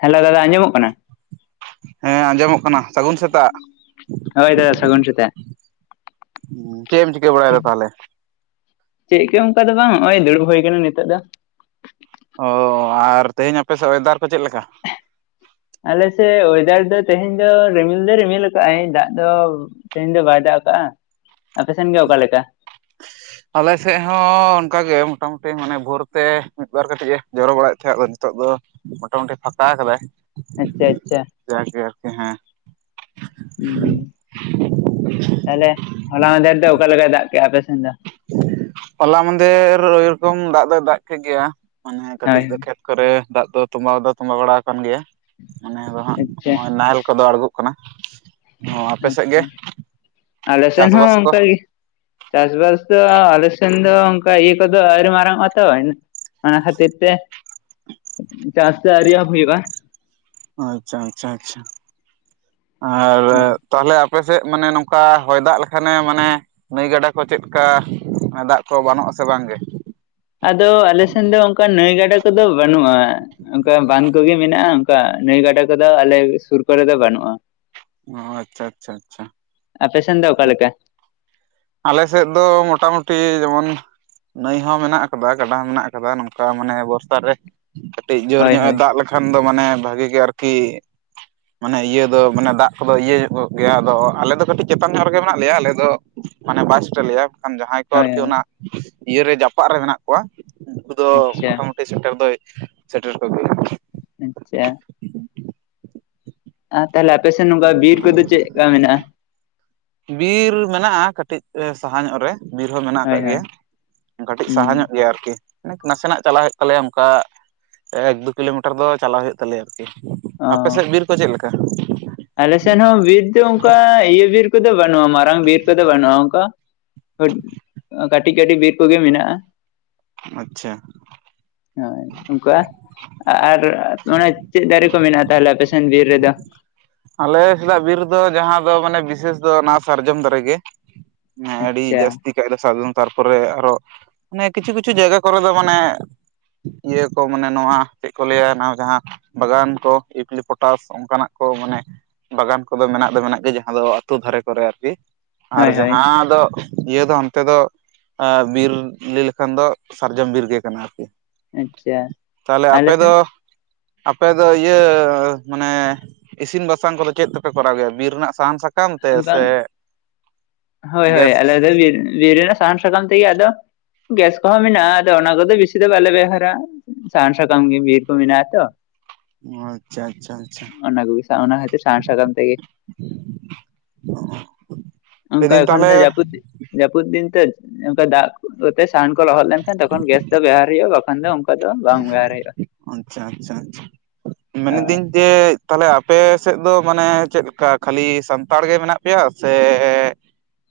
Hello ᱫᱟᱫᱟ ᱟᱸᱡᱚᱢᱚᱜ ᱠᱟᱱᱟ ᱦᱮᱸ ᱟᱸᱡᱚᱢᱚᱜ ᱠᱟᱱᱟ ᱥᱟᱹᱜᱩᱱ ᱥᱮᱛᱟᱜ ᱦᱳᱭ ᱫᱟᱫᱟ ᱥᱟᱜᱩᱱ ᱥᱮᱛᱟᱜ ᱪᱮᱫ ᱮᱢ ᱪᱤᱠᱟᱹ ᱵᱟᱲᱟᱭᱮᱫᱟ ᱛᱟᱦᱚᱞᱮ ᱪᱮ ᱜᱮ ᱚᱱᱠᱟ ᱫᱚ ᱵᱟᱝ ᱱᱚᱜ ᱚᱭ ᱫᱩᱲᱩᱵ ᱦᱩᱭ ᱟᱠᱟᱱᱟ ᱱᱤᱛᱚᱜ ᱫᱚ ᱚ ᱟᱨ ᱛᱮᱦᱮᱧ ᱟᱯᱮ ᱥᱮᱫ ᱭᱮᱫᱟᱨ ᱠᱚ ᱪᱮᱫ ᱞᱮᱠᱟ ᱟᱞᱮᱥᱮᱫ ᱭᱮᱫᱟᱨ ᱫᱚ ᱛᱮᱦᱮᱧ ᱫᱚ ᱨᱤᱢᱤᱞ ᱫᱚᱭ ᱨᱤᱢᱤᱞ ᱠᱟᱜᱼᱟᱭ ᱫᱟᱜ ᱫᱚ ᱛᱮᱦᱮᱧ ᱫᱚ ᱵᱟᱭ ᱫᱟᱜ ᱠᱟᱜᱼᱟ ᱟᱯᱮᱥᱮᱱ ᱜᱮ ᱚᱠᱟᱞᱮᱠᱟ [inaudible] ᱟᱞᱮ ᱥᱮᱫ ᱦᱚᱸ ᱚᱱᱠᱟᱜᱮ ᱢᱚᱴᱟᱢᱩᱴᱤ ᱢᱟᱱᱮ ᱵᱷᱳᱨ ᱛᱮ ᱢᱤᱫᱵᱟᱨ ᱠᱟᱹᱴᱤᱡ ᱮ ᱡᱚᱨᱚ ᱵᱟᱲᱟᱭᱮᱫ ᱛᱟᱦᱮᱸᱫᱟ ᱱᱤᱛᱚᱜ ᱫᱚ ᱢᱳᱚᱴᱟᱢᱩᱴᱤ ᱯᱷᱟᱠᱟ ᱠᱟᱫᱟᱭ ᱟᱪᱪᱷᱟ ᱟᱪᱪᱷᱟ ᱡᱟᱜᱮ ᱟᱨᱠᱤ ᱦᱮᱸ ᱛᱟᱦᱞᱮ ᱦᱚᱞᱟ ᱢᱟᱦᱫᱮᱨ ᱫᱚ ᱚᱠᱟ ᱞᱮᱠᱟᱭ ᱫᱟᱜ ᱠᱮᱜᱼᱟ ᱟᱯᱮ ᱥᱮᱱ ᱫᱚ ᱦᱚᱞᱟ ᱢᱟᱸᱫᱷᱮᱨ ᱳᱭᱨᱚᱠᱚᱢ ᱫᱟᱜ ᱫᱚᱭ ᱫᱟᱜ ᱠᱮᱫ ᱜᱮᱭᱟ ᱢᱟᱱᱮ ᱦᱳᱭ ᱠᱟᱹᱴᱤᱡ ᱫᱚ ᱦᱳᱭ ᱠᱷᱮᱛ ᱠᱚᱨᱮ ᱫᱟᱜ ᱫᱚ ᱛᱚᱸᱵᱟᱣ ᱫᱚ ᱛᱚᱸᱵᱟ ᱵᱟᱲᱟ ᱟᱠᱟᱱ ᱜᱮᱭᱟ ᱢᱟᱱᱮ ᱫᱚ ᱦᱟᱸᱜ ᱟᱪᱪᱷᱟ ᱱᱚᱜᱼᱚᱭ ᱱᱟᱦᱮᱞ ᱠᱚᱫᱚ ᱟᱬᱜᱳ ᱠᱟᱱᱟ ᱚ ᱟᱯᱮ ᱥᱮᱫ ᱜᱮ ᱟᱪᱪᱷᱟ ᱟᱞᱮ ᱥᱮᱱ ᱦᱚᱸ ᱪᱟᱥᱵᱟᱥ ᱠᱚ ᱚᱱᱠᱟᱜᱮ ᱪᱟᱥᱵᱟᱥ ᱫᱚ ᱟᱞᱮ ᱥᱮᱱ ᱫᱚ ᱚᱱᱠᱟ ᱤᱭᱟᱹ ᱠᱚᱫᱚ ᱟᱣᱨᱤ ᱢᱟᱨᱟᱝᱚᱜᱼᱟ ᱛᱚ ᱚᱱᱟ ᱠᱷᱟᱹᱛᱤᱨ ᱛᱮ ᱪᱟᱥ ᱫᱚ ᱟᱹᱣᱨᱤ ᱮᱦᱚᱵ ᱦᱩᱭᱩᱜᱼᱟ ᱟᱪᱪᱷᱟ ᱟᱪᱪᱷᱟ ᱟᱪᱪᱷᱟ ᱟᱨ ᱦᱮᱸ ᱛᱟᱦᱞᱮ ᱟᱯᱮ ᱥᱮᱫ ᱢᱟᱱᱮ ᱱᱚᱝᱠᱟ ᱦᱚᱭ ᱫᱟᱜ ᱞᱮᱠᱷᱟᱱᱮ ᱢᱟᱱᱮ ᱱᱟᱹᱭ ᱜᱟᱰᱟ ᱠᱚ ᱪᱮᱫᱠᱟ ᱫᱟᱜ ᱠᱚ ᱵᱟᱱᱚᱜᱼᱟ ᱥᱮ ᱵᱟᱝ ᱜᱮ ᱟᱫᱚ ᱟᱞᱮᱥᱱ ᱫᱚ ᱚᱱᱠᱟ ᱱᱟᱹᱭ ᱜᱟᱰᱟ ᱠᱚᱫᱚ ᱵᱟᱹᱱᱩᱜᱼᱟ ᱚᱱᱠᱟ ᱵᱟᱸᱫ ᱠᱚᱜᱮ ᱢᱮᱱᱟᱜᱼᱟ ᱚᱱᱠᱟ ᱱᱟᱹᱭ ᱜᱟᱰᱟ ᱠᱚᱫᱚ ᱟᱞᱮ ᱥᱩᱨ ᱠᱚᱨᱮ ᱫᱚ ᱵᱟᱹᱱᱩᱜᱼᱟ ᱚ ᱟᱪᱪᱷᱟ ᱟᱪᱪᱷᱟ ᱟᱪᱪᱷᱟ᱾ ᱟᱯᱮ ᱥᱮᱱ ᱫᱚ ᱚᱠᱟ ᱞᱮᱠᱟ? ᱟᱞᱮ ᱥᱮᱫ ᱫᱚ ᱢᱚᱴᱟᱢᱩᱴᱤ ᱡᱮᱢᱚᱱ ᱱᱟᱹᱭ ᱦᱚᱸ ᱢᱮᱱᱟᱜ ᱠᱟᱫᱟ ᱜᱟᱰᱟ ᱦᱚᱸ ᱢᱮᱱᱟᱜ ᱠᱟᱫᱟ ᱱᱚᱝᱠᱟ ᱢᱟᱱᱮ ᱵᱚᱨᱥᱟ ᱨᱮ ᱠᱟᱹᱴᱤᱡ ᱡᱳᱨ ᱦᱳᱭ ᱧᱚᱜ ᱮ ᱦᱳᱭ ᱫᱟᱜ ᱞᱮᱠᱷᱟᱱ ᱫᱚ ᱢᱟᱱᱮ ᱵᱷᱟᱹᱜᱤ ᱜᱮ ᱟᱨᱠᱤ ᱢᱟᱱᱮ ᱤᱭᱟᱹ ᱫᱚ ᱢᱟᱱᱮ ᱫᱟᱜ ᱠᱚᱫᱚ ᱤᱭᱟᱹ ᱧᱚᱜ ᱜᱮᱭᱟ ᱟᱫᱚ ᱟᱞᱮ ᱫᱚ ᱠᱟᱹᱴᱤᱡ ᱪᱮᱛᱟᱱ ᱧᱚᱜ ᱨᱮᱜᱮ ᱢᱮᱱᱟᱜ ᱞᱮᱭᱟ ᱟᱞᱮ ᱫᱚ ᱢᱟᱱᱮ ᱵᱟᱭ ᱥᱮᱴᱮᱨ ᱞᱮᱭᱟ ᱵᱟᱠᱷᱟᱱ ᱡᱟᱦᱟᱸᱭ ᱠᱚ ᱦᱳᱭ ᱟᱨᱠᱤ ᱦᱳᱭ ᱚᱱᱟ ᱤᱭᱟᱹᱨᱮ ᱡᱟᱯᱟᱜ ᱨᱮ ᱢᱮᱱᱟᱜ ᱠᱚᱣᱟ, ᱩᱱᱠᱩ ᱫᱚ ᱟᱪᱪᱷᱟ ᱢᱚᱴᱟᱢᱩᱴᱤ ᱥᱮᱴᱮᱨ ᱫᱚᱭ ᱥᱮᱴᱮᱨ ᱠᱚᱜᱮᱭᱟ᱾ ᱟᱪᱪᱷᱟ ᱟᱨ ᱛᱟᱦᱞᱮ ᱟᱯᱮᱥᱮᱫ ᱱᱚᱝᱠᱟ ᱵᱤᱨ ᱠᱚᱫᱚ ᱪᱮᱫᱠᱟ ᱢᱮᱱᱟᱜᱼᱟ? ᱵᱤᱨ ᱢᱮᱱᱟᱜᱼᱟ ᱠᱟᱹᱴᱤᱡ ᱥᱟᱦᱟ ᱧᱚᱜ ᱨᱮ ᱵᱤᱨ ᱦᱚᱸ ᱢᱮᱱᱟᱜ ᱦᱳᱭ ᱟᱠᱟᱜ ᱦᱳᱭ ᱜᱮᱭᱟ ᱠᱟᱹᱴᱤᱡ ᱥᱟᱦᱟ ᱦᱩᱸ ᱧᱚᱜ ᱜᱮᱭᱟ ᱟᱨᱠᱤ ᱢᱟᱱᱮ ᱱᱟᱥᱮᱱᱟᱜ ᱪᱟᱞᱟᱜ ᱦᱳᱭᱳᱜ ᱛᱟᱞᱮᱭᱟ, ᱚᱱᱠᱟ ᱮᱠ ᱫᱩ ᱠᱤᱞᱳᱢᱤᱴᱟᱨ ᱫᱚ ᱪᱟᱞᱟᱜ ᱦᱳᱭᱳᱜ ᱛᱟᱞᱮᱭᱟ ᱟᱨᱠᱤ᱾ ᱚ ᱟᱯᱮ ᱥᱮᱫ ᱵᱤᱨ ᱠᱚ ᱪᱮᱫ ᱞᱮᱠᱟ? ᱟᱞᱮ ᱥᱮᱱ ᱦᱚᱸ ᱵᱤᱨ ᱫᱚ ᱚᱱᱠᱟ ᱤᱭᱟᱹ ᱵᱤᱨ ᱠᱚᱫᱚ ᱵᱟᱹᱱᱩᱜᱼᱟ, ᱢᱟᱨᱟᱝ ᱵᱤᱨ ᱠᱚᱫᱚ ᱵᱟᱹᱱᱩᱜᱼᱟ ᱚᱱᱠᱟ [unintelligible] ᱠᱟᱹᱴᱤᱡ ᱠᱟᱹᱴᱤᱡ ᱵᱤᱨ ᱠᱚᱜᱮ ᱢᱮᱱᱟᱜᱼᱟ᱾ ᱟᱪᱪᱷᱟ᱾ ᱦᱳᱭ ᱱᱚᱝᱠᱟ ᱟᱨ ᱚᱱᱮ ᱪᱮᱫ ᱫᱟᱨᱮ ᱠᱚ ᱢᱮᱱᱟᱜᱼᱟ ᱛᱟᱦᱞᱮ ᱟᱯᱮᱥᱮᱱ ᱵᱤᱨ ᱨᱮᱫᱚ ᱟᱞᱮ ᱥᱮᱫᱟᱜ ᱵᱤᱨ ᱫᱚ ᱡᱟᱦᱟᱸ ᱫᱚ ᱢᱟᱱᱮ ᱵᱤᱥᱮᱥ ᱫᱚ ᱚᱱᱟ ᱥᱟᱨᱡᱚᱢ ᱫᱟᱨᱮ ᱜᱮ ᱦᱮᱸ ᱟᱹᱰᱤ ᱟᱪᱪᱷᱟ ᱡᱟᱹᱥᱛᱤ [unintelligible] ᱥᱟᱨᱡᱚᱢ ᱛᱟᱨᱯᱚᱨᱮ ᱟᱨᱚ ᱢᱟᱱᱮ ᱠᱤᱪᱷᱩ ᱠᱤᱪᱷᱩ ᱡᱟᱭᱜᱟ ᱠᱚᱨᱮ ᱫᱚ ᱢᱟᱱᱮ ᱤᱭᱟᱹ ᱠᱚ ᱢᱟᱱᱮ ᱱᱚᱣᱟ ᱪᱮᱫ ᱠᱚ ᱞᱟᱹᱭᱟ ᱱᱚᱣᱟ ᱡᱟᱦᱟᱸ ᱵᱟᱜᱟᱱ ᱠᱚ ᱤᱯᱞᱤ ᱯᱚᱴᱟᱥ ᱚᱱᱠᱟᱱᱟᱜ ᱠᱚ ᱢᱟᱱᱮ ᱵᱟᱜᱟᱱ ᱠᱚᱫᱚ ᱢᱮᱱᱟᱜ ᱫᱚ ᱢᱮᱱᱟᱜ ᱜᱮ ᱡᱟᱦᱟᱸ ᱫᱚ ᱟ ᱟᱹᱛᱩ ᱫᱷᱟᱨᱮ ᱠᱚᱨᱮ ᱟᱨᱠᱤ ᱟᱨ ᱦᱳᱭ ᱦᱳᱭ ᱡᱟᱦᱟᱸ ᱫᱚ ᱤᱭᱟᱹ ᱫᱚ ᱚᱱᱛᱮ ᱫᱚ ᱵᱤᱨ ᱞᱟᱹᱭ ᱞᱮᱠᱷᱟᱱ ᱫᱚ ᱥᱟᱨᱡᱚᱢ ᱵᱤᱨ ᱜᱮ ᱠᱟᱱᱟ ᱟᱨᱠᱤ᱾ ᱟᱪᱪᱷᱟ ᱛᱟᱦᱞᱮ ᱟᱞᱮ ᱟᱯᱮ ᱥᱮᱱ ᱫᱚ? ᱟᱯᱮ ᱫᱚ ᱤᱭᱟᱹ ᱢᱟᱱᱮ ᱤᱥᱤᱱ ᱵᱟᱥᱟᱝ ᱠᱚᱫᱚ ᱪᱮᱫ ᱛᱮᱯᱮ ᱠᱚᱨᱟᱣ ᱜᱮᱭᱟ ᱵᱤᱨ ᱨᱮᱱᱟᱜ ᱥᱟᱦᱟᱱ ᱥᱟ ᱵᱟᱝ [inaudible] ᱦᱳᱭ ᱦᱳᱭ ᱜᱮᱥ ᱟᱞᱮᱫᱚ [unintelligible] ᱵᱤᱨ ᱨᱮᱱᱟᱜ ᱥᱟᱦᱟᱱ ᱥᱟᱠᱟᱢ ᱛᱮᱜᱮ ᱟᱫᱚ ᱜᱮᱥ ᱠᱚᱦᱚᱸ ᱢᱮᱱᱟᱜᱼᱟ, ᱟᱫᱚ ᱚᱱᱟ ᱠᱚᱫᱚ ᱵᱮᱥᱤ ᱫᱚ ᱵᱟᱞᱮ ᱵᱮᱣᱦᱟᱨᱟ ᱥᱟᱦᱟᱱ ᱥᱟᱠᱟᱢ ᱜᱮ ᱵᱤᱨ ᱠᱚ ᱢᱮᱱᱟᱜᱼᱟ ᱛᱚ᱾ ᱚ ᱟᱪᱪᱷᱟ ᱟᱪᱷᱟ ᱟᱪᱪᱷᱟ ᱾ ᱚᱱᱟ ᱠᱚ ᱚᱱᱟ ᱠᱷᱟᱛᱤᱨ ᱥᱟᱦᱟᱱ ᱥᱟᱠᱟᱢ ᱛᱮ ᱜᱮ [inaudible] ᱚᱱᱠᱟ ᱮᱠᱷᱚᱱ ᱛᱟᱦᱚᱞᱮ ᱫᱚ ᱡᱟᱹᱯᱩᱫ, ᱡᱟᱹᱯᱩᱫ ᱫᱤᱱ ᱛᱮ ᱚᱱᱠᱟ ᱫᱟᱜ ᱠᱚᱛᱮ ᱥᱟᱦᱟᱱ ᱠᱚ ᱞᱚᱦᱚᱫ ᱞᱮᱱᱠᱷᱟᱱ ᱫᱚ ᱛᱚᱠᱷᱚᱱ ᱜᱮᱥ ᱫᱚ ᱵᱮᱦᱟᱨ ᱦᱩᱭᱩᱜᱼᱟ ᱵᱟᱠᱷᱟᱱ ᱫᱚ ᱫᱚ ᱵᱟᱝ ᱵᱮᱣᱦᱟᱨ ᱦᱩᱭᱩᱜᱼᱟ [inaudible] ᱟᱪᱪᱷᱟ ᱟᱪᱪᱷᱟ ᱟᱪᱪᱷᱟ ᱢᱮᱱ ᱦᱳᱭ ᱤᱫᱟᱹᱧ ᱡᱮ ᱛᱟᱦᱞᱮ ᱟᱯᱮ ᱥᱮᱫ ᱫᱚ ᱢᱟᱱᱮ ᱪᱮᱫᱞᱮᱠᱟ ᱠᱷᱟᱹᱞᱤ ᱥᱟᱱᱛᱟᱲ ᱜᱮ ᱢᱮᱱᱟᱜ ᱯᱮᱭᱟ ᱥᱮ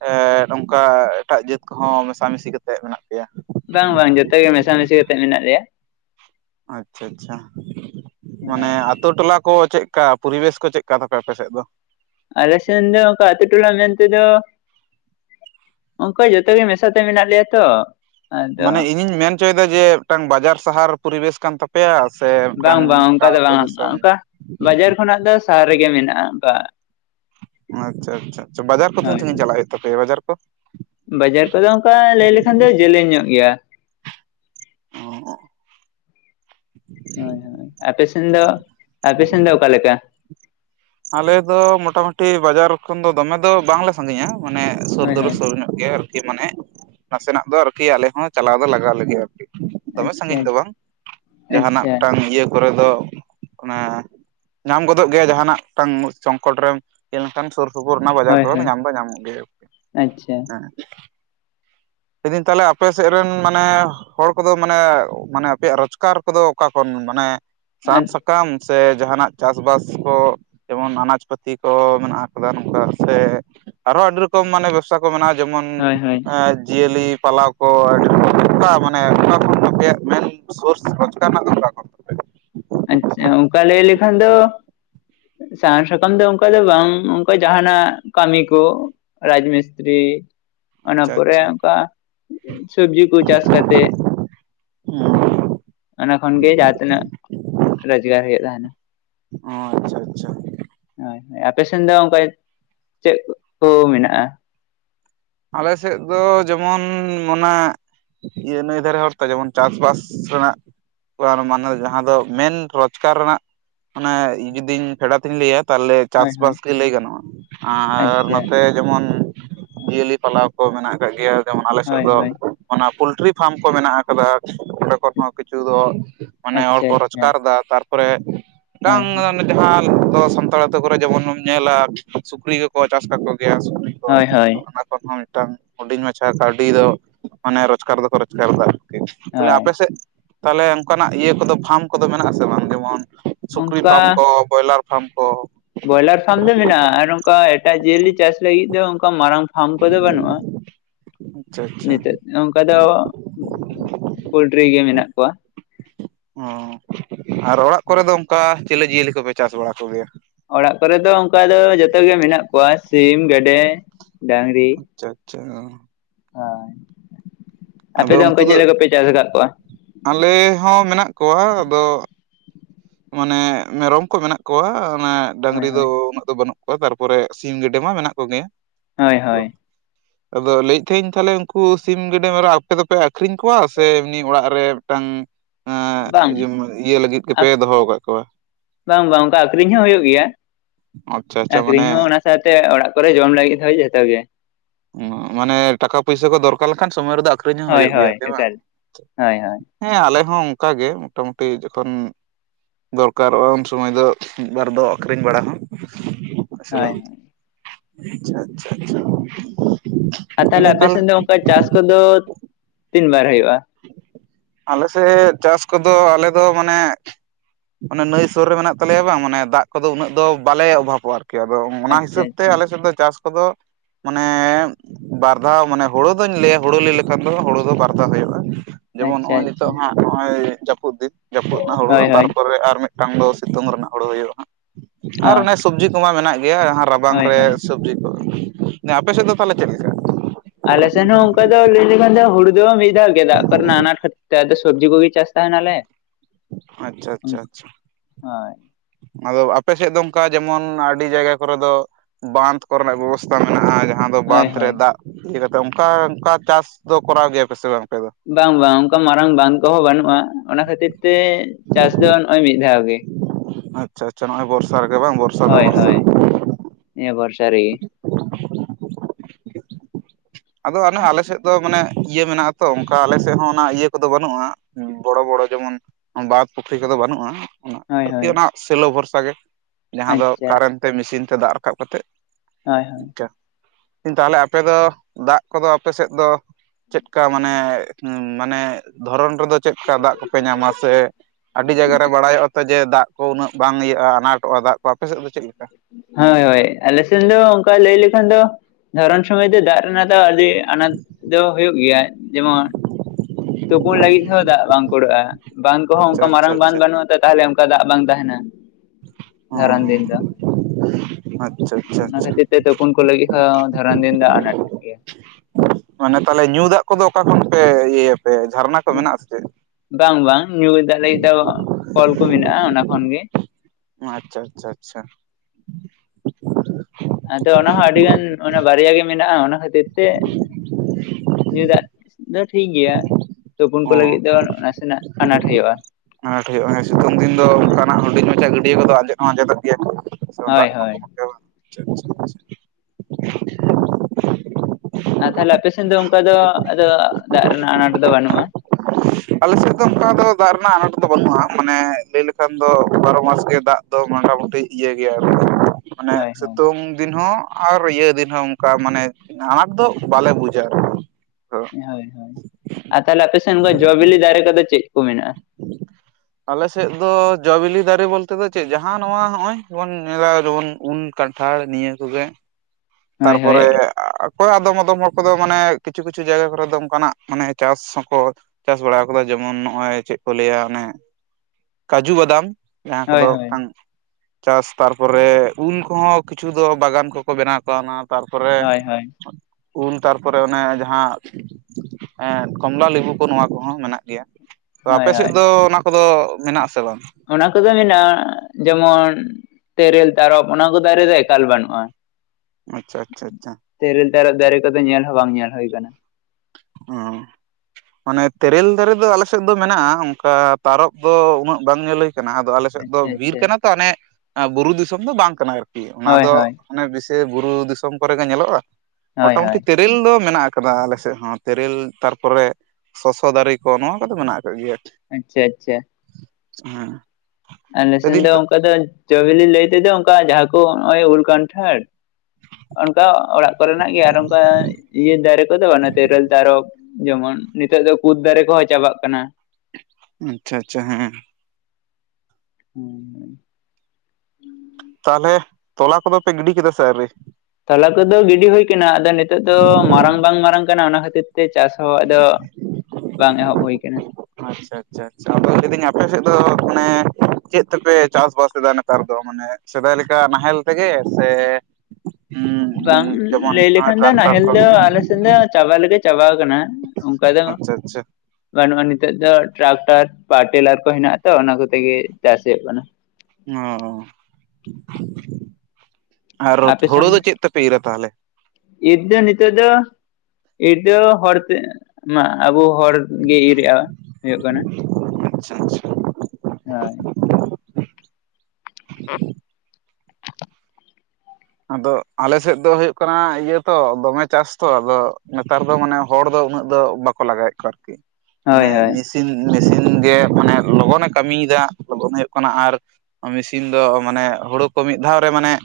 [unintelligible] ᱚᱝᱠᱟ ᱮᱴᱟᱜ ᱡᱟᱹᱛ ᱠᱚᱦᱚᱸ ᱢᱮᱥᱟᱢᱤᱥᱤ ᱠᱟᱛᱮ ᱢᱮᱱᱟᱜ ᱯᱮᱭᱟ? ᱵᱟᱝ ᱵᱟᱝ ᱡᱚᱛᱚ ᱜᱮ ᱢᱮᱥᱟᱢᱤᱥᱤ ᱠᱟᱛᱮ ᱢᱮᱱᱟᱜ ᱞᱮᱭᱟ ᱾ ᱟᱪᱪᱷᱟ ᱟᱪᱪᱷᱟ ᱾ ᱢᱟᱱᱮ ᱦᱳᱭ ᱟᱛᱳ ᱴᱚᱞᱟ ᱠᱚ ᱪᱮᱫᱠᱟ ᱯᱚᱨᱤᱵᱮᱥ ᱠᱚ ᱪᱮᱫᱠᱟ ᱛᱟᱯᱮ ᱟᱯᱮ ᱥᱮᱫ ᱫᱚ? ᱟᱞᱮ ᱥᱮᱱ ᱫᱚ ᱟᱛᱩ ᱴᱚᱞᱟ ᱢᱮᱱᱛᱮ ᱫᱚ ᱚᱱᱠᱟ ᱡᱚᱛᱚ ᱜᱮ ᱢᱮᱥᱟ ᱛᱮ ᱢᱮᱱᱟᱜ ᱞᱮᱭᱟ ᱛᱚ ᱟᱫᱚ ᱢᱟᱱᱮ ᱤᱧᱤᱧ ᱢᱮᱱ ᱪᱚᱭᱮᱫᱟ ᱡᱮ ᱢᱤᱫᱴᱟᱝ ᱵᱟᱡᱟᱨ ᱥᱟᱦᱟᱨ ᱯᱚᱨᱤᱵᱮᱥ ᱠᱟᱱ ᱛᱟ ᱯᱮᱭᱟ ᱥᱮ ᱚᱱᱠᱟᱱ ᱵᱟᱝ ᱵᱟᱝ [unintelligible] ᱚᱱᱠᱟ ᱫᱚ ᱟᱹᱛᱩ ᱫᱤᱥᱚᱢ ᱥᱟᱦᱟ ᱨᱮᱜᱮ ᱢᱮᱱᱟᱜᱼᱟ ᱚᱱᱠᱟ ᱟᱪᱪᱷᱟ ᱟᱪᱪᱷᱟ ᱵᱟᱡᱟᱨ ᱠᱚ ᱛᱤᱱ ᱦᱳᱭ ᱥᱟᱺᱜᱤᱧ ᱦᱳᱭ ᱪᱟᱞᱟᱜ ᱦᱩᱭᱩᱜ ᱛᱟᱯᱮᱭᱟ ᱵᱟᱡᱟᱨ ᱠᱚ ᱵᱟᱡᱟᱨ ᱠᱚᱫᱚ ᱚᱱᱠᱟ ᱞᱟᱹᱭ ᱞᱮᱠᱷᱟᱱ ᱫᱚ ᱡᱮᱞᱮᱧ ᱧᱚᱜ ᱜᱮᱭᱟ ᱾ ᱚᱜ ᱦᱳᱭ ᱦᱳᱭ, ᱟᱯᱮ ᱥᱮᱱ ᱫᱚ, ᱟᱯᱮ ᱥᱮᱱ ᱫᱚ ᱚᱠᱟᱞᱮᱠᱟ? ᱟᱞᱮ ᱫᱚ ᱢᱚᱴᱟ ᱢᱩᱴᱤ ᱵᱟᱡᱟᱨ ᱠᱷᱚᱱ ᱫᱚ ᱫᱚᱢᱮ ᱫᱚ ᱵᱟᱝᱞᱮ ᱥᱟᱺᱜᱤᱧ ᱭᱚ-ᱟ, ᱢᱟᱱᱮ ᱥᱩᱨ ᱦᱳᱭ ᱫᱚ ᱞᱮ ᱦᱳᱭ ᱥᱩᱨ ᱭᱚᱜ ᱟᱨᱠᱤ ᱢᱟᱱᱮ ᱱᱟᱥᱮᱱᱟᱜ ᱫᱚ ᱟᱨᱠᱤ ᱟᱞᱮ ᱦᱚᱸ ᱪᱟᱞᱟᱣ ᱫᱚ ᱞᱟᱜᱟᱣ ᱞᱮ ᱜᱤᱭᱟ, ᱟᱨᱠᱤ ᱫᱚᱢᱮ ᱟᱪᱪᱷᱟ ᱥᱟᱺᱜᱤᱧ ᱫᱚ ᱵᱟᱝ, ᱡᱟᱦᱟᱱᱟᱜ ᱟᱪᱪᱷᱟ ᱢᱤᱫ ᱴᱟᱝ ᱤᱭᱟᱹ ᱠᱚᱨᱮ ᱫᱚ ᱚᱱᱮ ᱧᱟᱢ ᱜᱚᱫᱚᱜ ᱜᱮᱭᱟ ᱡᱟᱦᱟᱱᱟᱜ, ᱢᱤᱫᱴᱟᱝ ᱪᱚᱝᱠᱚᱞ ᱨᱮ ᱞᱮᱱᱠᱷᱟᱱ ᱥᱩᱨ ᱥᱩᱯᱩᱨ ᱨᱮᱱᱟᱜ ᱵᱟᱡᱟᱨ ᱦᱳᱭ ᱠᱚᱨᱮ ᱫᱚ ᱦᱳᱭ ᱧᱟᱢ ᱫᱚ ᱧᱟᱢᱚᱜ ᱜᱮᱭᱟ, ᱟᱪᱪᱷᱟ ᱦᱮᱸ ᱢᱮᱱ ᱫᱤᱧ ᱛᱟᱦᱚᱞᱮ ᱟᱯᱮ ᱥᱮᱫ ᱨᱮᱱ ᱢᱟᱱᱮ, ᱦᱚᱲ ᱠᱚᱫᱚ ᱢᱟᱱᱮ ᱢᱟᱱᱮ ᱟᱯᱮᱭᱟᱜ ᱨᱳᱡᱽᱜᱟᱨ ᱠᱚᱫᱚ ᱚᱠᱟ ᱠᱷᱚᱱ ᱢᱟᱱᱮ, ᱥᱟᱦᱟᱱ ᱥᱟᱠᱟᱢ ᱥᱮ ᱡᱟᱦᱟᱱᱟᱜ ᱪᱟᱥᱵᱟᱥ ᱠᱚ, ᱡᱮᱢᱚᱱ ᱟᱱᱟᱡᱽ ᱯᱟᱹᱛᱤ ᱠᱚ, ᱢᱮᱱᱟᱜ ᱠᱟᱫᱟ ᱱᱚᱝᱠᱟ ᱥᱮ ᱟᱨᱦᱚᱸ ᱟᱹᱰᱤ ᱨᱚᱠᱚᱢ ᱢᱟᱱᱮ ᱵᱮᱵᱥᱟ ᱠᱚ ᱢᱮᱱᱟᱜᱼᱟ, ᱡᱮᱢᱚᱱ ᱦᱳᱭ ᱦᱳᱭ ᱮ ᱡᱤᱭᱟᱹᱞᱤ ᱯᱟᱞᱟᱣ ᱠᱚ ᱢᱟᱱᱮ ᱫᱚ ᱪᱮ ᱢᱮᱱ ᱥᱳᱨᱥ ᱨᱳᱡᱽᱜᱟᱨ ᱨᱮᱱᱟᱜ ᱫᱚ ᱚᱱᱠᱟ ᱠᱚ ᱟᱪᱪᱷᱟ, ᱚᱱᱠᱟ ᱞᱟᱹᱭ ᱞᱮᱠᱷᱟᱱ ᱫᱚ ᱥᱟᱦᱟᱱ ᱥᱟᱠᱟᱢ ᱫᱚ ᱵᱟᱝ ᱚᱱᱠᱟ ᱫᱚ ᱵᱟᱝ ᱚᱱᱠᱟ ᱡᱟᱦᱟᱱᱟᱜ ᱠᱟᱹᱢᱤ ᱠᱚ ᱾ ᱨᱟᱡᱽᱢᱤᱥᱛᱨᱤ ᱚᱱᱟ ᱟᱪᱪᱷᱟ ᱯᱚᱨᱮ ᱟᱪᱪᱷᱟ ᱚᱱᱠᱟ ᱥᱚᱵᱡᱤ ᱠᱚ ᱪᱟᱥ ᱠᱟᱛᱮ ᱾ [unintelligible] ᱚᱱᱟ ᱠᱷᱚᱱ ᱜᱮ ᱡᱟᱦᱟᱸᱛᱤᱱᱟᱹᱜ ᱨᱚᱡᱽᱜᱟᱨ ᱦᱩᱭᱩᱜ ᱛᱟᱦᱮᱱᱟ ᱾ ᱦᱚᱭ ᱟᱪᱪᱷᱟ ᱟᱪᱪᱷᱟ ᱾ ᱦᱳᱭ ᱦᱳᱭ ᱾ ᱟᱯᱮ ᱥᱮᱱ ᱫᱚ ᱚᱱᱠᱟ ᱪᱮᱫ ᱠᱚ ᱢᱮᱱᱟᱜᱼᱟ? ᱟᱞᱮ ᱥᱮᱫ ᱫᱚ ᱡᱮᱢᱚᱱ ᱚᱱᱟ ᱤᱭᱟᱹ ᱱᱟᱹᱭ ᱫᱷᱟᱨᱮ ᱦᱚᱲ ᱛᱚ ᱡᱮᱢᱚᱱ ᱪᱟᱥ ᱵᱟᱥ ᱨᱮᱱᱟᱜ ᱾ ᱢᱟᱱᱮ ᱡᱟᱦᱟᱸ ᱫᱚ ᱢᱮᱱ ᱨᱚᱡᱽᱜᱟᱨ ᱨᱮᱱᱟᱜ ᱟᱱᱮ ᱡᱩᱫᱤᱧ ᱯᱷᱮᱰᱟᱛ ᱤᱧ ᱞᱟᱹᱭᱟ ᱾ ᱛᱟᱦᱚᱞᱮ ᱪᱟᱥ ᱦᱳᱭ ᱦᱳᱭ ᱵᱟᱥ ᱜᱮ ᱞᱟᱹᱭ ᱜᱟᱱᱚᱜᱼᱟ ᱾ ᱟᱨ ᱟᱪᱪᱷᱟ ᱱᱚᱛᱮ ᱡᱮᱢᱚᱱ ᱡᱤᱭᱟᱹᱞᱤ ᱯᱟᱞᱟᱣ ᱠᱚ ᱢᱮᱱᱟᱜ ᱟᱠᱟᱫ ᱜᱮᱭᱟ, ᱡᱮᱢᱚᱱ ᱟᱞᱮ ᱥᱮᱫ ᱦᱳᱭ ᱫᱚ, ᱦᱳᱭ ᱚᱱᱟ ᱯᱳᱞᱴᱨᱤ ᱯᱷᱟᱨᱢ ᱠᱚ ᱢᱮᱱᱟᱜ ᱟᱠᱟᱫᱟ ᱾ ᱠᱚᱱᱳ ᱠᱤᱪᱷᱩ ᱫᱚ ᱢᱟᱱᱮ ᱦᱚᱲ ᱟᱪᱪᱷᱟ ᱠᱚ ᱟᱪᱪᱷᱟ ᱨᱳᱡᱽᱜᱟᱨ ᱫᱟ, ᱛᱟᱨᱯᱚᱨᱮ ᱵᱟᱝ ᱦᱳᱭ ᱡᱟᱦᱟᱸ ᱫᱚ ᱥᱟᱱᱛᱟᱲ ᱟᱹᱛᱩ ᱠᱚᱨᱮ ᱡᱮᱢᱚᱱ ᱵᱚᱱ ᱧᱮᱞᱟ ᱥᱩᱠᱨᱤ ᱠᱚᱠᱚ ᱪᱟᱥ ᱠᱟᱠᱚ ᱜᱮᱭᱟ ᱥᱩᱠᱨᱤ ᱠᱚ ᱾ ᱦᱳᱭ ᱦᱳᱭ ᱠᱷᱚᱱ ᱦᱚᱸ ᱢᱤᱫ ᱴᱟᱝ ᱦᱩᱰᱤᱧ ᱢᱟᱪᱷᱟ ᱠᱟᱹᱣᱰᱤ ᱫᱚ ᱢᱟᱱᱮ ᱨᱚᱪᱠᱟᱨ ᱫᱚᱠᱚ ᱨᱳᱪᱠᱟᱨ ᱫᱟ ᱾ ᱛᱟᱦᱚᱞᱮ ᱦᱳᱭ ᱟᱯᱮ ᱥᱮᱫ ᱛᱟᱦᱚᱞᱮ ᱚᱱᱠᱟᱱᱟᱜ ᱤᱭᱟᱹ ᱠᱚᱫᱚ ᱯᱷᱟᱨᱢ ᱠᱚᱫᱚ ᱢᱮᱱᱟᱜ ᱟᱥᱮ ᱵᱟᱝ ᱡᱮᱢᱚᱱ? ᱥᱩᱠᱨᱤ ᱚᱱᱠᱟ ᱯᱷᱟᱨᱢ ᱠᱚ, ᱵᱚᱭᱞᱟᱨ ᱯᱷᱟᱨᱢ ᱠᱚ, ᱵᱚᱭᱞᱟᱨ ᱯᱷᱟᱨᱢ ᱫᱚ ᱢᱮᱱᱟᱜᱼᱟ, ᱟᱨ ᱱᱚᱝᱠᱟ ᱮᱴᱟᱜ ᱡᱤᱭᱟᱹᱞᱤ ᱪᱟᱥ ᱞᱟᱹᱜᱤᱫ ᱫᱚ ᱚᱱᱠᱟ ᱢᱟᱨᱟᱝ ᱯᱷᱟᱢ ᱠᱚᱫᱚ ᱵᱟᱹᱱᱩᱜᱼᱟ ᱾ ᱟᱪᱪᱷᱟ ᱟᱪᱪᱷᱟ ᱱᱤᱛᱚᱜ ᱚᱱᱠᱟ ᱫᱚ ᱯᱚᱞᱴᱨᱤ ᱜᱮ ᱢᱮᱱᱟᱜ ᱠᱚᱣᱟ ᱾ ᱚ ᱟᱨ ᱚᱲᱟᱜ ᱠᱚᱨᱮ ᱫᱚ ᱚᱱᱠᱟ ᱪᱤᱞᱤ ᱡᱤᱭᱟᱹᱞᱤ ᱠᱚᱯᱮ ᱪᱟᱥ ᱵᱟᱲᱟ ᱠᱚ ᱜᱮᱭᱟ? ᱚᱲᱟᱜ ᱠᱚᱨᱮ ᱫᱚ ᱚᱱᱠᱟ ᱫᱚ ᱡᱚᱛᱚ ᱜᱮ ᱢᱮᱱᱟᱜ ᱠᱚᱣᱟ ᱾ ᱥᱤᱢ, ᱜᱮᱰᱮ, ᱰᱟᱝᱨᱤ, ᱟᱪᱪᱷᱟ ᱟᱪᱪᱷᱟ ᱦᱚᱭ ᱟᱫᱚ ᱩᱱᱠᱩ ᱫᱚ ᱟᱞᱮ ᱦᱚᱸ ᱢᱮᱱᱟᱜ ᱠᱚᱣᱟ, ᱟᱫᱚ ᱢᱟᱱᱮ ᱢᱮᱨᱚᱢ ᱠᱚ ᱢᱮᱱᱟᱜ ᱠᱚᱣᱟ, ᱮ ᱦᱳᱭ ᱰᱟᱝᱨᱤ ᱫᱚ ᱦᱳᱭ ᱩᱱᱟᱹᱜ ᱫᱚ ᱵᱟᱹᱱᱩᱜ ᱵᱟᱹᱱᱩᱜ ᱛᱟᱨᱯᱚᱨᱮ ᱥᱤᱢ, ᱜᱮᱰᱮ, ᱢᱟ ᱢᱮᱱᱟᱜ ᱠᱚ ᱜᱮᱭᱟ ᱦᱳᱭ ᱦᱳᱭ ᱾ ᱟᱫᱚ ᱞᱟᱹᱭᱮᱫ ᱛᱟᱦᱮᱧ ᱛᱟᱦᱚᱞᱮ ᱩᱱᱠᱩ ᱥᱤᱢ ᱜᱮᱰᱮ ᱢᱮᱨᱟ ᱟᱯᱮ ᱫᱚᱯᱮ ᱟᱠᱷᱨᱤᱧ ᱠᱚᱣᱟ, ᱥᱮ ᱮᱢᱱᱤ ᱚᱲᱟᱜ ᱨᱮ ᱢᱤᱫᱴᱟᱝ ᱵᱟᱝ [unintelligible] ᱤᱭᱟᱹ ᱞᱟᱹᱜᱤᱫ ᱜᱮ ᱵᱟᱝ ᱵᱟᱝ ᱚᱱᱠᱟ ᱟᱹᱠᱷᱨᱤᱧ ᱦᱚᱸ ᱦᱩᱭᱩᱜ ᱜᱮᱭᱟ ᱟᱪᱪᱷᱟ ᱾ ᱟᱪᱪᱷᱟ ᱟᱹᱠᱷᱨᱤᱧ ᱦᱚᱸ ᱢᱟᱱᱮ ᱚᱱᱟ ᱥᱟᱶᱛᱮ ᱚᱲᱟᱜ ᱠᱚᱨᱮ ᱡᱚᱢ ᱞᱟᱹᱜᱤᱫ ᱫᱚ ᱡᱷᱚᱛᱚ ᱜᱮ ᱾ ᱢᱟᱱᱮ ᱴᱟᱠᱟ ᱯᱚᱭᱥᱟ ᱠᱚ ᱫᱚᱨᱠᱟᱨ ᱞᱮᱠᱷᱟᱱ ᱥᱚᱢᱚᱭ ᱨᱮᱫᱚ ᱟᱠᱷᱨᱤᱧ ᱦᱚᱸ ᱦᱳᱭ ᱦᱩᱭᱩᱜ ᱜᱮᱭᱟ ᱦᱳᱭ ᱯᱮ ᱵᱟᱝ? ᱮᱠᱟᱞ ᱦᱳᱭ ᱦᱳᱭ ᱦᱮᱸ ᱟᱞᱮ ᱦᱚᱸ ᱚᱱᱠᱟᱜ ᱜᱮ, ᱢᱚᱴᱟᱢᱩᱴᱤ ᱡᱚᱠᱷᱚᱱ ᱫᱚᱨᱠᱟᱨᱚᱜᱼᱟ ᱩᱱ ᱥᱚᱢᱚᱭ ᱫᱚ ᱢᱤᱫ ᱵᱟᱨ ᱫᱚ ᱟᱠᱷᱨᱤᱧ ᱵᱟᱲᱟ ᱦᱚᱸ ᱾ ᱦᱳᱭ ᱦᱳᱭ [unintelligible] ᱟᱪᱪᱷᱟ ᱟᱪᱪᱷᱟ ᱟᱪᱪᱷᱟ, ᱟᱨ ᱛᱟᱦᱚᱞᱮ ᱟᱯᱮᱥᱮᱫ ᱫᱚ ᱚᱱᱠᱟ ᱪᱟᱥ ᱠᱚᱫᱚ ᱛᱤᱱ ᱵᱟᱨ ᱦᱩᱭᱩᱜᱼᱟ ᱟᱞᱮ ᱥᱮᱫ ᱪᱟᱥ ᱠᱚᱫᱚ ᱟᱞᱮ ᱫᱚ ᱢᱟᱱᱮ ᱚᱱᱮ ᱱᱟᱹᱭ ᱥᱩᱨ ᱨᱮ ᱢᱮᱱᱟᱜ ᱛᱟᱞᱮᱭᱟ ᱵᱟᱝ ᱢᱟᱱᱮ ᱫᱟᱜ ᱠᱚᱫᱚ ᱩᱱᱟᱹᱜ ᱫᱚ ᱵᱟᱞᱮ ᱚᱵᱷᱟᱵᱚᱜᱼᱟ ᱟᱨᱠᱤ ᱟᱫᱚ ᱚᱱᱟ ᱟᱪᱪᱷᱟ ᱦᱤᱥᱟᱹᱵ ᱛᱮ ᱟᱪᱪᱷᱟ ᱟᱞᱮ ᱥᱮᱫ ᱫᱚ ᱪᱟᱥ ᱠᱚᱫᱚ ᱢᱟᱱᱮ ᱵᱟᱨ ᱫᱷᱟᱣ ᱢᱟᱱᱮ ᱦᱩᱲᱩ ᱫᱩᱧ ᱞᱟᱹᱭᱟ ᱦᱩᱲᱩ ᱞᱟᱹᱭ ᱞᱮᱠᱷᱟᱱ ᱫᱚ ᱦᱩᱲᱩ ᱫᱚ ᱵᱟᱨ ᱫᱷᱟᱣ ᱦᱩᱭᱩᱜᱼᱟ ᱡᱮᱢᱚᱱ ᱟᱪᱪᱷᱟ ᱱᱚᱜᱼᱚᱭ ᱱᱤᱛᱚᱜ ᱟᱪᱪᱷᱟ ᱦᱟᱜ ᱱᱚᱜᱼᱚᱭ ᱡᱟᱹᱯᱩᱫ ᱫᱤᱱ ᱡᱟᱹᱯᱩᱫ ᱦᱳᱭ ᱦᱩᱲᱩ ᱦᱳᱭ ᱛᱟᱨᱯᱚᱨᱮ ᱟᱨ ᱢᱤᱫ ᱢᱤᱫᱴᱟᱝ ᱫᱚ ᱥᱤᱛᱩᱝ ᱨᱮᱱᱟᱜ ᱦᱩᱲᱩ ᱦᱩᱭᱩᱜᱼᱟ ᱟᱨ ᱚᱱᱮ ᱥᱚᱵᱡᱤ ᱠᱚᱢᱟ ᱢᱮᱱᱟᱜ ᱜᱮᱭᱟ ᱡᱟᱦᱟᱸ ᱨᱟᱵᱟᱝ ᱦᱳᱭ ᱨᱮ ᱦᱳᱭ ᱥᱚᱵᱽᱡᱤ ᱠᱚ ᱟᱯᱮᱥᱮᱫ ᱫᱚ ᱛᱟᱦᱚᱞᱮ ᱪᱮᱫ ᱞᱮᱠᱟ ᱟᱞᱮ ᱥᱮᱱ ᱦᱚᱸ ᱚᱱᱠᱟ ᱫᱚ ᱞᱟᱹᱭ ᱞᱮᱠᱷᱟᱱ ᱫᱚ ᱦᱩᱲᱩ ᱫᱚ ᱢᱤᱫ ᱫᱷᱟᱣ ᱜᱮ ᱫᱟᱜ ᱠᱚᱨᱮᱱᱟᱜ ᱟᱱᱟᱴ ᱠᱷᱟᱹᱛᱤᱨ ᱥᱚᱵᱡᱤ ᱠᱚᱜᱮ ᱪᱟᱥ ᱛᱟᱦᱮᱱᱟᱞᱮ ᱟᱪᱪᱷᱟ ᱟᱪᱪᱷᱟ ᱟᱪᱪᱷᱟ ᱦᱳᱭ ᱟᱫᱚ ᱟᱯᱮ ᱥᱮᱫ ᱫᱚ ᱚᱱᱠᱟ ᱡᱮᱢᱚᱱ ᱟᱹᱰᱤ ᱡᱟᱭᱜᱟ ᱠᱚᱨᱮ ᱫᱚ ᱵᱟᱸᱫᱷ ᱠᱚᱨᱮᱱᱟᱜ ᱵᱮᱵᱚᱥᱛᱷᱟ ᱵᱮᱵᱚᱥᱛᱷᱟ ᱢᱮᱱᱟᱜᱼᱟ ᱡᱟᱦᱟᱸ ᱫᱚ ᱦᱳᱭ ᱵᱟᱸᱫᱷ ᱨᱮ ᱦᱳᱭ ᱫᱟᱜ ᱤᱭᱟᱹ ᱠᱟᱛᱮ ᱚᱱᱠᱟ ᱚᱱᱠᱟ ᱪᱟᱥ ᱫᱚ ᱠᱚᱨᱟᱣ ᱜᱮᱭᱟ ᱯᱮ ᱥᱮ ᱵᱟᱝᱟᱯᱮ ᱫᱚ ᱵᱟᱝ ᱵᱟᱝ ᱚᱱᱠᱟ ᱢᱟᱨᱟᱝ ᱵᱟᱸᱫᱷ ᱠᱚᱦᱚᱸ ᱵᱟᱹᱱᱩᱜᱼᱟ ᱚᱱᱟ ᱠᱷᱟᱹᱛᱤᱨ ᱛᱮ ᱪᱟᱥ ᱫᱚ ᱱᱚᱜᱼᱚᱭ ᱢᱤᱫ ᱫᱷᱟᱣ ᱜᱮ ᱟᱪᱪᱷᱟ ᱟᱪᱪᱷᱟ ᱱᱚᱜᱼᱚᱭ ᱵᱚᱨᱥᱟ ᱨᱮᱜᱮ ᱵᱟᱝ ᱵᱚᱨᱥᱟ ᱦᱳᱭ ᱦᱳᱭ ᱱᱤᱭᱟᱹ ᱵᱚᱨᱥᱟ ᱨᱮᱜᱮ [unintelligible] ᱟᱫᱚ ᱚᱱᱮ ᱟᱞᱮᱥᱮᱫ ᱫᱚ ᱢᱟᱱᱮ ᱤᱭᱟᱹ ᱢᱮᱱᱟᱜ ᱟᱛᱚ ᱚᱱᱠᱟ ᱟᱞᱮ ᱥᱮᱫ ᱦᱚᱸ ᱚᱱᱟ ᱤᱭᱟᱹ ᱠᱚᱫᱚ ᱵᱟᱹᱱᱩᱜᱼᱟ ᱵᱚᱲᱚ ᱵᱚᱲᱚ ᱡᱮᱢᱚᱱ ᱵᱟᱸᱫᱷ ᱯᱩᱠᱷᱨᱤ ᱠᱚᱫᱚ ᱵᱟᱹᱱᱩᱜᱼᱟ ᱚᱱᱟ ᱦᱳᱭ ᱟᱨᱠᱤ ᱦᱳᱭ ᱚᱱᱟ ᱥᱮᱞᱳ ᱵᱷᱚᱨᱥᱟ ᱜᱮ ᱡᱟᱦᱟᱸ ᱫᱚ ᱟᱪᱪᱷᱟ ᱠᱟᱨᱮᱱ ᱛᱮ ᱢᱮᱥᱤᱱ ᱛᱮ ᱫᱟᱜ ᱨᱟᱠᱟᱵ ᱠᱟᱛᱮ ᱦᱳᱭ ᱦᱳᱭ ᱟᱪᱪᱷᱟ ᱛᱟᱦᱚᱞᱮ ᱟᱯᱮ ᱫᱚ ᱫᱟᱜ ᱠᱚᱫᱚ ᱟᱯᱮ ᱥᱮᱫ ᱫᱚ ᱪᱮᱫᱠᱟ ᱢᱟᱱᱮ ᱢᱟᱱᱮ ᱫᱷᱚᱨᱚᱱ ᱨᱮᱫᱚ ᱪᱮᱫ ᱞᱮᱠᱟ ᱫᱟᱜ ᱠᱚᱯᱮ ᱧᱟᱢᱟ ᱥᱮ ᱟᱹᱰᱤ ᱡᱟᱭᱜᱟ ᱨᱮ ᱵᱟᱲᱟᱭᱚᱜᱼᱟ ᱛᱚ ᱡᱮ ᱫᱟᱜ ᱠᱚ ᱩᱱᱟᱹᱜ ᱵᱟᱝ ᱤᱭᱟᱹᱜᱼᱟ ᱟᱱᱟᱴᱚᱜᱼᱟ ᱫᱟᱜ ᱠᱚ ᱟᱯᱮᱮᱥᱮᱫ ᱫᱚ ᱪᱮᱫ ᱞᱮᱠᱟ ᱦᱳᱭ ᱦᱳᱭ ᱟᱞᱮᱥᱮᱱ ᱫᱚ ᱚᱱᱠᱟ ᱞᱟᱹᱭ ᱞᱮᱠᱷᱟᱱ ᱫᱚ ᱫᱷᱚᱨᱚᱱ ᱥᱩᱢᱚᱭ ᱫᱚ ᱫᱟᱜ ᱨᱮᱱᱟᱜ ᱫᱚ ᱟᱹᱰᱤ ᱟᱱᱟᱴ ᱫᱚ ᱦᱩᱭᱩᱜ ᱜᱮᱭᱟ ᱡᱮᱢᱚᱱ ᱛᱩᱯᱩ ᱞᱟᱹᱜᱤᱫ ᱦᱚᱸ ᱫᱟᱜ ᱵᱟᱝ ᱠᱩᱲᱟᱹᱜᱼᱟ ᱵᱟᱸᱫᱷ ᱠᱚᱦᱚᱸ ᱟᱪᱪᱷᱟ ᱚᱱᱠᱟ ᱟᱪᱪᱷᱟ ᱢᱟᱨᱟᱝ ᱵᱟᱸᱫᱷ ᱟᱪᱪᱷᱟ ᱵᱟᱹᱱᱩᱜᱼᱟ ᱛᱟᱦᱚᱞᱮ ᱚᱱᱠᱟ ᱫᱟᱜ ᱵᱟᱝ ᱛᱟᱦᱮᱱᱟ ᱫᱷᱚᱨᱟᱱ ᱦᱚᱸ ᱫᱤᱱ ᱫᱚ ᱟᱪᱪᱷᱟ ᱟᱪᱪᱷᱟ ᱚᱱᱟ ᱟᱪᱪᱷᱟ ᱠᱷᱟᱹᱛᱤᱨ ᱛᱯᱩᱱ ᱠᱚ ᱞᱟᱹᱜᱤᱫ ᱫᱷᱚᱨᱚᱱ ᱫᱤᱱ ᱫᱚ ᱟᱱᱟᱴ ᱱᱚᱜ ᱜᱮᱟᱭ ᱢᱟᱱᱮ ᱛᱟᱦᱚᱞᱮ ᱧᱩ ᱫᱟᱜ ᱠᱚᱫᱚ ᱚᱠᱟ ᱠᱷᱚᱱ ᱯᱮ ᱤᱭᱟᱹᱭᱟᱯᱮ ᱡᱷᱟᱨᱱᱟ ᱠᱚ ᱢᱮᱱᱟᱜᱼᱟ ᱥᱮ ᱪᱮᱫ ᱵᱟᱝ ᱵᱟᱝ ᱧᱩ ᱫᱟᱜ ᱞᱟᱹᱜᱤᱫ ᱫᱚ ᱠᱚᱞ ᱠᱚ ᱢᱮᱱᱟᱜᱼᱟ ᱚᱱᱟ ᱠᱷᱚᱱ ᱜᱮ ᱟᱪᱪᱷᱟ ᱟᱪᱪᱷᱟ ᱟᱪᱪᱷᱟ ᱟᱫᱚ ᱚᱱᱟ ᱦᱚᱸ ᱟᱹᱰᱤ ᱜᱟᱱ ᱚᱱᱟ ᱵᱟᱨᱭᱟ ᱜᱮ ᱢᱮᱱᱟᱜᱼᱟ ᱚᱱᱟ ᱠᱷᱟᱹᱛᱤᱨ ᱠᱷᱟᱹᱛᱤᱨ ᱛᱮ ᱧᱩ ᱫᱟᱜ ᱫᱚ ᱴᱷᱤᱠ ᱜᱮᱭᱟ ᱛᱩᱯᱩᱱ ᱠᱩ ᱞᱟᱹᱜᱤᱫ ᱚ ᱫᱚ ᱱᱟᱥᱮᱱᱟᱜ ᱟᱱᱟᱴ ᱦᱩᱭᱩᱜᱼᱟ ᱟᱱᱟᱴ ᱦᱩᱭᱩᱜ ᱥᱤᱛᱩᱝ ᱫᱤᱱ ᱫᱚ ᱚᱱᱠᱟᱱᱟᱜ ᱦᱳᱭ ᱦᱩᱰᱤᱧ ᱢᱟᱪᱷᱟ ᱜᱟᱹᱰᱭᱟᱹ ᱠᱚ ᱟᱸᱡᱮᱫ ᱦᱚᱸ ᱟᱡᱮᱫᱚ ᱜᱮᱭᱟ ᱥᱮ ᱫᱟᱜ ᱦᱳᱭ ᱦᱚᱸᱠᱚᱢᱚᱜ ᱜᱮᱭᱟ ᱵᱟᱝ [unintelligible] ᱟᱨ ᱛᱟᱦᱚᱞᱮ ᱟᱯᱮᱥᱮᱫ ᱫᱚ ᱚᱱᱠᱟ ᱫᱚ ᱫᱟᱜ ᱨᱮᱱᱟᱜ ᱟᱱᱟᱴ ᱫᱚ ᱵᱟᱹᱱᱩᱜᱼᱟ [unintelligible] ᱟᱞᱮᱥᱮᱫ ᱫᱚ ᱚᱱᱠᱟ ᱫᱚ ᱫᱟᱜ ᱨᱮᱱᱟᱜ ᱟᱱᱟᱴ ᱫᱚ ᱵᱟᱹᱱᱩᱜᱼᱟ ᱢᱟᱱᱮ ᱞᱟᱹᱭ ᱞᱮᱠᱷᱟᱱ ᱫᱚ ᱵᱟᱨᱚ ᱢᱟᱥ ᱜᱮ ᱫᱟᱜ ᱫᱚ ᱢᱚᱴᱟᱢᱩᱴᱤ ᱤᱭᱟᱹ ᱜᱮᱭᱟ ᱟᱨᱠᱤ ᱢᱟᱱᱮ ᱦᱳᱭ ᱦᱳᱭ ᱥᱤᱛᱩᱝ ᱫᱤᱱ ᱦᱚᱸ ᱟᱨ ᱤᱭᱟᱹ ᱫᱤᱱ ᱦᱚᱸ ᱚᱱᱠᱟ ᱢᱟᱱᱮ ᱟᱱᱟᱴ ᱫᱚ ᱵᱟᱞᱮ ᱵᱩᱡᱟ ᱟᱨ ᱦᱳᱭ ᱦᱳᱭ ᱟᱨ ᱛᱟᱦᱚᱞᱮ ᱟᱯᱮᱥᱮᱫ ᱡᱚᱼ ᱵᱤᱞᱤ ᱫᱟᱨᱮ ᱠᱚᱫᱚ ᱪᱮᱫ ᱠᱚ ᱢᱮᱱᱟᱜᱼᱟ [unintelligible] ᱟᱞᱮᱥᱮᱫ ᱫᱚ ᱡᱚᱵᱤᱞᱤ ᱫᱟᱨᱮ ᱵᱚᱞᱛᱮ ᱫᱚ ᱪᱮᱫ ᱡᱟᱦᱟᱸ ᱱᱚᱣᱟ ᱱᱚᱜᱼᱚᱭ ᱵᱚᱱ ᱧᱮᱞᱟ ᱡᱮᱢᱚᱱ ᱩᱞ ᱠᱟᱱᱴᱷᱟᱲ ᱱᱤᱭᱟᱹ ᱠᱚᱜᱮ ᱦᱳᱭ ᱦᱳᱭ ᱛᱟᱨᱯᱚᱨᱮ ᱚᱠᱚᱣᱟᱜ ᱫᱚᱢ ᱟᱫᱚᱢ ᱦᱚᱲ ᱠᱚᱫᱚ ᱢᱟᱱᱮ ᱠᱤᱪᱷᱩ ᱠᱤᱪᱷᱩ ᱡᱟᱭᱜᱟ ᱠᱚᱨᱮ ᱫᱚ ᱚᱱᱠᱟᱱᱟᱜ ᱢᱟᱱᱮ ᱪᱟᱥ ᱦᱚᱸᱠᱚ ᱪᱟᱥ ᱵᱟᱲᱟ ᱟᱠᱟᱫᱟ ᱡᱮᱢᱚᱱ ᱱᱚᱜᱼᱚᱭ ᱪᱮᱫ ᱠᱚ ᱞᱟᱹᱭᱟ ᱚᱱᱮ ᱠᱟᱡᱩ ᱵᱟᱫᱟᱢ ᱡᱟᱦᱟᱸ ᱦᱳᱭ ᱠᱚᱫᱚ ᱦᱳᱭ ᱦᱳᱭ ᱢᱤᱫᱴᱟᱝ ᱪᱟᱥ ᱛᱟᱨᱯᱚᱨᱮ ᱩᱞ ᱠᱚᱦᱚᱸ ᱠᱤᱪᱷᱩ ᱫᱚ ᱵᱟᱜᱟᱱ ᱠᱚᱠᱚ ᱵᱮᱱᱟᱣ [unintelligible] ᱛᱟᱨᱯᱚᱨᱮ ᱦᱳᱭ ᱩᱞ ᱛᱟᱨᱯᱚᱨᱮ ᱚᱱᱮ ᱡᱟᱦᱟᱸ [unintelligible] ᱠᱚᱢᱞᱟ ᱞᱮᱵᱩ ᱠᱚ ᱱᱚᱣᱟ ᱠᱚᱦᱚᱸ ᱢᱮᱱᱟᱜ ᱜᱮᱭᱟ ᱛᱚ ᱦᱳᱭ ᱟᱯᱮ ᱥᱮᱫ ᱦᱳᱭ ᱫᱚ ᱚᱱᱟ ᱠᱚᱫᱚ ᱢᱮᱱᱟᱜ ᱟᱥᱮ ᱵᱟᱝ ᱚᱱᱟ ᱠᱚᱫᱚ ᱢᱮᱱᱟᱜᱼᱟ ᱡᱮᱢᱚᱱ ᱛᱮᱨᱮᱞ ᱛᱟᱨᱚᱯ ᱚᱱᱟ ᱠᱚ ᱫᱟᱨᱮ ᱫᱚ ᱮᱠᱟᱞ ᱵᱟᱹᱱᱩᱜᱼᱟ ᱟᱪᱷᱟ ᱟᱪᱷᱟ ᱟᱪᱷᱟ ᱛᱮᱨᱮᱞ ᱛᱟᱨᱚᱵ ᱫᱟᱨᱮ ᱠᱚᱫᱚ ᱧᱮᱞ ᱦᱚᱸ ᱵᱟᱝ ᱧᱮᱞ ᱦᱩᱭ ᱟᱠᱟᱱᱟ [unintelligible] ᱢᱟᱱᱮ ᱛᱮᱨᱮᱞ ᱫᱟᱨᱮ ᱫᱚ ᱟᱞᱮᱥᱮᱫ ᱫᱚ ᱢᱮᱱᱟᱜᱼᱟ ᱚᱱᱠᱟ ᱛᱟᱨᱚᱵ ᱫᱚ ᱩᱱᱟᱹᱜ ᱵᱟᱝ ᱧᱮᱞ [unintelligible] [unintelligible] ᱟᱫᱚ ᱟᱞᱮ ᱥᱮᱫ ᱫᱚ ᱟᱪᱪᱷᱟ ᱵᱤᱨ ᱟᱪᱪᱷᱟ ᱠᱟᱱᱟ ᱛᱚ ᱚᱱᱮ ᱵᱩᱨᱩ ᱫᱤᱥᱚᱢ ᱫᱚ ᱵᱟᱝ ᱠᱟᱱᱟ ᱟᱨᱠᱤ ᱚᱱᱟ ᱦᱳᱭ ᱫᱚ ᱦᱳᱭ ᱚᱱᱮ ᱵᱮᱥᱤ ᱵᱩᱨᱩ ᱫᱤᱥᱚᱢ ᱠᱚᱨᱮ ᱜᱮ ᱧᱮᱞᱚᱜᱼᱟ ᱦᱳᱭ ᱢᱚᱴᱟᱢᱩᱴᱤ ᱦᱳᱭ ᱛᱮᱨᱮᱞ ᱫᱚ ᱢᱮᱱᱟᱜ ᱟᱠᱟᱫᱟ ᱟᱞᱮᱥᱮᱫ ᱦᱚᱸ ᱛᱮᱨᱮᱞ ᱛᱟᱨᱯᱚᱨᱮ ᱥᱚᱥᱚ ᱫᱟᱨᱮ ᱠᱚ ᱱᱚᱣᱟ ᱠᱚᱫᱚ ᱢᱮᱱᱟᱜ ᱟᱠᱟᱫ ᱜᱮᱭᱟ ᱟᱪᱷᱟ ᱟᱪᱷᱟ [inaudible] ᱦᱮᱸ ᱟᱞᱮ ᱥᱮᱱ ᱞᱟᱹᱭᱫᱟᱹᱧ ᱫᱚ ᱚᱱᱠᱟ ᱫᱚ ᱡᱚ ᱵᱤᱞᱤ ᱞᱟᱹᱭ ᱛᱮᱫᱚ ᱚᱱᱠᱟ ᱡᱟᱦᱟᱸ ᱠᱚ [unintelligible] ᱩᱞ ᱠᱟᱱᱴᱷᱟᱲ ᱚᱱᱠᱟ ᱚᱲᱟᱜ ᱠᱚᱨᱮᱱᱟᱜ ᱜᱮ ᱟᱨ ᱚᱱᱠᱟ ᱤᱭᱟᱹ ᱫᱟᱨᱮ ᱠᱚᱫᱚ ᱵᱟᱹᱱᱩᱜ ᱛᱮᱨᱮᱞ ᱛᱟᱨᱚᱵ ᱡᱮᱢᱚᱱ ᱱᱤᱛᱚᱜ ᱫᱚ ᱠᱩᱫ ᱫᱟᱨᱮ ᱠᱚᱦᱚᱸ ᱪᱟᱵᱟᱜ ᱠᱟᱱᱟ ᱟᱪᱷᱟ ᱟᱪᱷᱟ ᱦᱮᱸ [unintelligible] [unintelligible] ᱛᱟᱦᱚᱞᱮ ᱛᱚᱞᱟ ᱠᱚᱫᱚ ᱯᱮ ᱜᱤᱰᱤ ᱠᱮᱫᱟ ᱥᱮ ᱟᱹᱣᱨᱤ ᱛᱚᱞᱟ ᱠᱚᱫᱚ ᱜᱤᱰᱤ ᱦᱩᱭ ᱠᱟᱱᱟ ᱟᱫᱚ ᱱᱤᱛᱚᱜ ᱫᱚ ᱢᱟᱨᱟᱝ ᱵᱟᱝ ᱢᱟᱨᱟᱝ ᱠᱟᱱᱟ ᱚᱱᱟ ᱠᱷᱟᱹᱛᱤᱨ ᱛᱮ ᱪᱟᱥ ᱦᱚᱸ ᱟᱫᱚ ᱵᱟᱝ ᱮᱦᱚᱵ ᱦᱩᱭ ᱟᱠᱟᱱᱟ ᱟᱪᱷᱟ ᱟᱪᱷᱟ ᱟᱪᱷᱟ ᱟᱫᱚ ᱞᱟᱹᱭᱫᱤᱧ ᱟᱯᱮᱥᱮᱫ ᱫᱚ ᱢᱟᱱᱮ ᱪᱮᱫ ᱛᱮᱯᱮ ᱪᱟᱥ-ᱵᱟᱥ ᱮᱫᱟ ᱱᱮᱛᱟᱨ ᱫᱚ ᱢᱟᱱᱮ ᱥᱮᱫᱟᱭ ᱞᱮᱠᱟ ᱱᱟᱦᱮᱞ ᱛᱮᱜᱮ ᱥᱮ ᱵᱟᱝ [unintelligible] ᱡᱮᱢᱚᱱ ᱞᱟᱹᱭ [unintelligible] ᱞᱮᱠᱷᱟᱱ ᱫᱚ ᱴᱨᱟᱠᱴᱟᱨ ᱠᱚ ᱱᱟᱦᱮᱞ [unintelligible] [unintelligible] ᱪᱟᱵᱟ ᱞᱮᱠᱟ ᱪᱟᱵᱟ ᱠᱟᱱᱟ ᱚᱱᱠᱟ ᱫᱚ ᱟᱪᱪᱷᱟ ᱟᱪᱪᱷᱟ [inaudible] ᱵᱟᱹᱱᱩᱜᱼᱟ ᱱᱤᱛᱚᱜ ᱫᱚ ᱴᱨᱟᱠᱴᱟᱨ [unintelligible] ᱴᱤᱞᱟᱨ ᱠᱚ ᱦᱮᱱᱟᱜᱼᱟ ᱛᱚ ᱚᱱᱟ ᱠᱚᱛᱮᱜᱮ ᱪᱟᱥ ᱦᱩᱭᱩᱜ ᱠᱟᱱᱟ [unintelligible] ᱟᱨ ᱦᱩᱲᱩ ᱫᱚ ᱪᱮᱫ ᱛᱮᱯᱮ ᱤᱻᱨᱟ ᱛᱟᱦᱚᱞᱮ ᱤᱻᱨ ᱫᱚ ᱱᱤᱛᱚᱜ ᱫᱚ ᱤᱻᱨ ᱫᱚ ᱦᱚᱲ ᱛᱮ [unintelligible] ᱢᱟ ᱟᱵᱚ ᱦᱚᱲ ᱜᱮ ᱤᱻᱨ ᱨᱮᱜᱼᱟ ᱦᱩᱭᱩᱜ ᱠᱟᱱᱟ ᱟᱪᱪᱷᱟ ᱟᱪᱪᱷᱟ [inaudible] ᱦᱳᱭ [inaudible] ᱟᱫᱚ ᱟᱞᱮ ᱥᱮᱫ ᱫᱚ ᱦᱩᱭᱩᱜ ᱠᱟᱱᱟ ᱤᱭᱟᱹ ᱛᱚ ᱫᱚᱢᱮ ᱪᱟᱥ ᱛᱚ ᱟᱫᱚ ᱱᱮᱛᱟᱨ ᱫᱚ ᱢᱟᱱᱮ ᱦᱚᱲ ᱫᱚ ᱩᱱᱟᱹᱜ ᱫᱚ ᱵᱟᱠᱚ ᱞᱟᱜᱟᱭᱮᱫ ᱠᱚᱣᱟ ᱟᱨᱠᱤ ᱦᱳᱭ ᱢᱟᱱᱮ ᱦᱳᱭ [unintelligible] [unintelligible] ᱢᱮᱥᱤᱱ ᱜᱮ ᱢᱟᱱᱮ ᱞᱚᱜᱚᱱ ᱮ ᱠᱟᱹᱢᱤᱭ ᱮᱫᱟ ᱞᱚᱜᱚᱱ ᱦᱩᱭᱩᱜ ᱠᱟᱱᱟ ᱟᱨ ᱢᱮᱥᱤᱱ ᱫᱚ ᱢᱟᱱᱮ ᱦᱩᱲᱩ ᱠᱚ ᱢᱤᱫ ᱫᱷᱟᱣ ᱨᱮ ᱢᱟᱱᱮ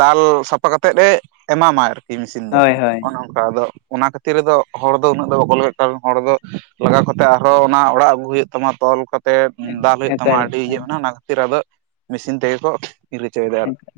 ᱫᱟᱞ ᱥᱟᱯᱷᱟ ᱠᱟᱛᱮᱜ ᱮ ᱮᱢᱟ ᱢᱟ ᱟᱨᱠᱤ ᱢᱮᱥᱤᱱ ᱫᱚ ᱦᱳᱭ ᱦᱳᱭ [unintelligible] ᱟᱫᱚ ᱚᱱᱟ ᱠᱷᱟᱹᱛᱤᱨ ᱫᱚ ᱦᱚᱲ ᱫᱚ ᱩᱱᱟᱹᱜ ᱫᱚ ᱵᱟᱠᱚ ᱞᱟᱜᱟᱜ ᱠᱟᱱ ᱦᱚᱲ ᱫᱚ ᱞᱟᱜᱟᱣ ᱠᱟᱛᱮ ᱟᱨᱦᱚᱸ ᱚᱱᱟ ᱚᱲᱟᱜ ᱟᱹᱜᱩ ᱦᱩᱭᱩᱜ [unintelligible] ᱛᱮ ᱫᱟᱞ ᱦᱩᱭᱩᱜ ᱛᱟᱢᱟ ᱮᱠᱟᱞ ᱟᱹᱰᱤ ᱤᱭᱟᱹ ᱮᱠᱟᱞ ᱢᱮᱱᱟᱜᱼᱟ ᱚᱱᱟ ᱠᱷᱟᱹᱛᱤᱨ ᱟᱫᱚ ᱢᱮᱥᱤᱱ ᱛᱮᱜᱮ ᱠᱚ ᱤᱻᱨ ᱦᱚᱪᱚᱭᱮᱫᱟ ᱟᱨ ᱮᱠᱟᱞ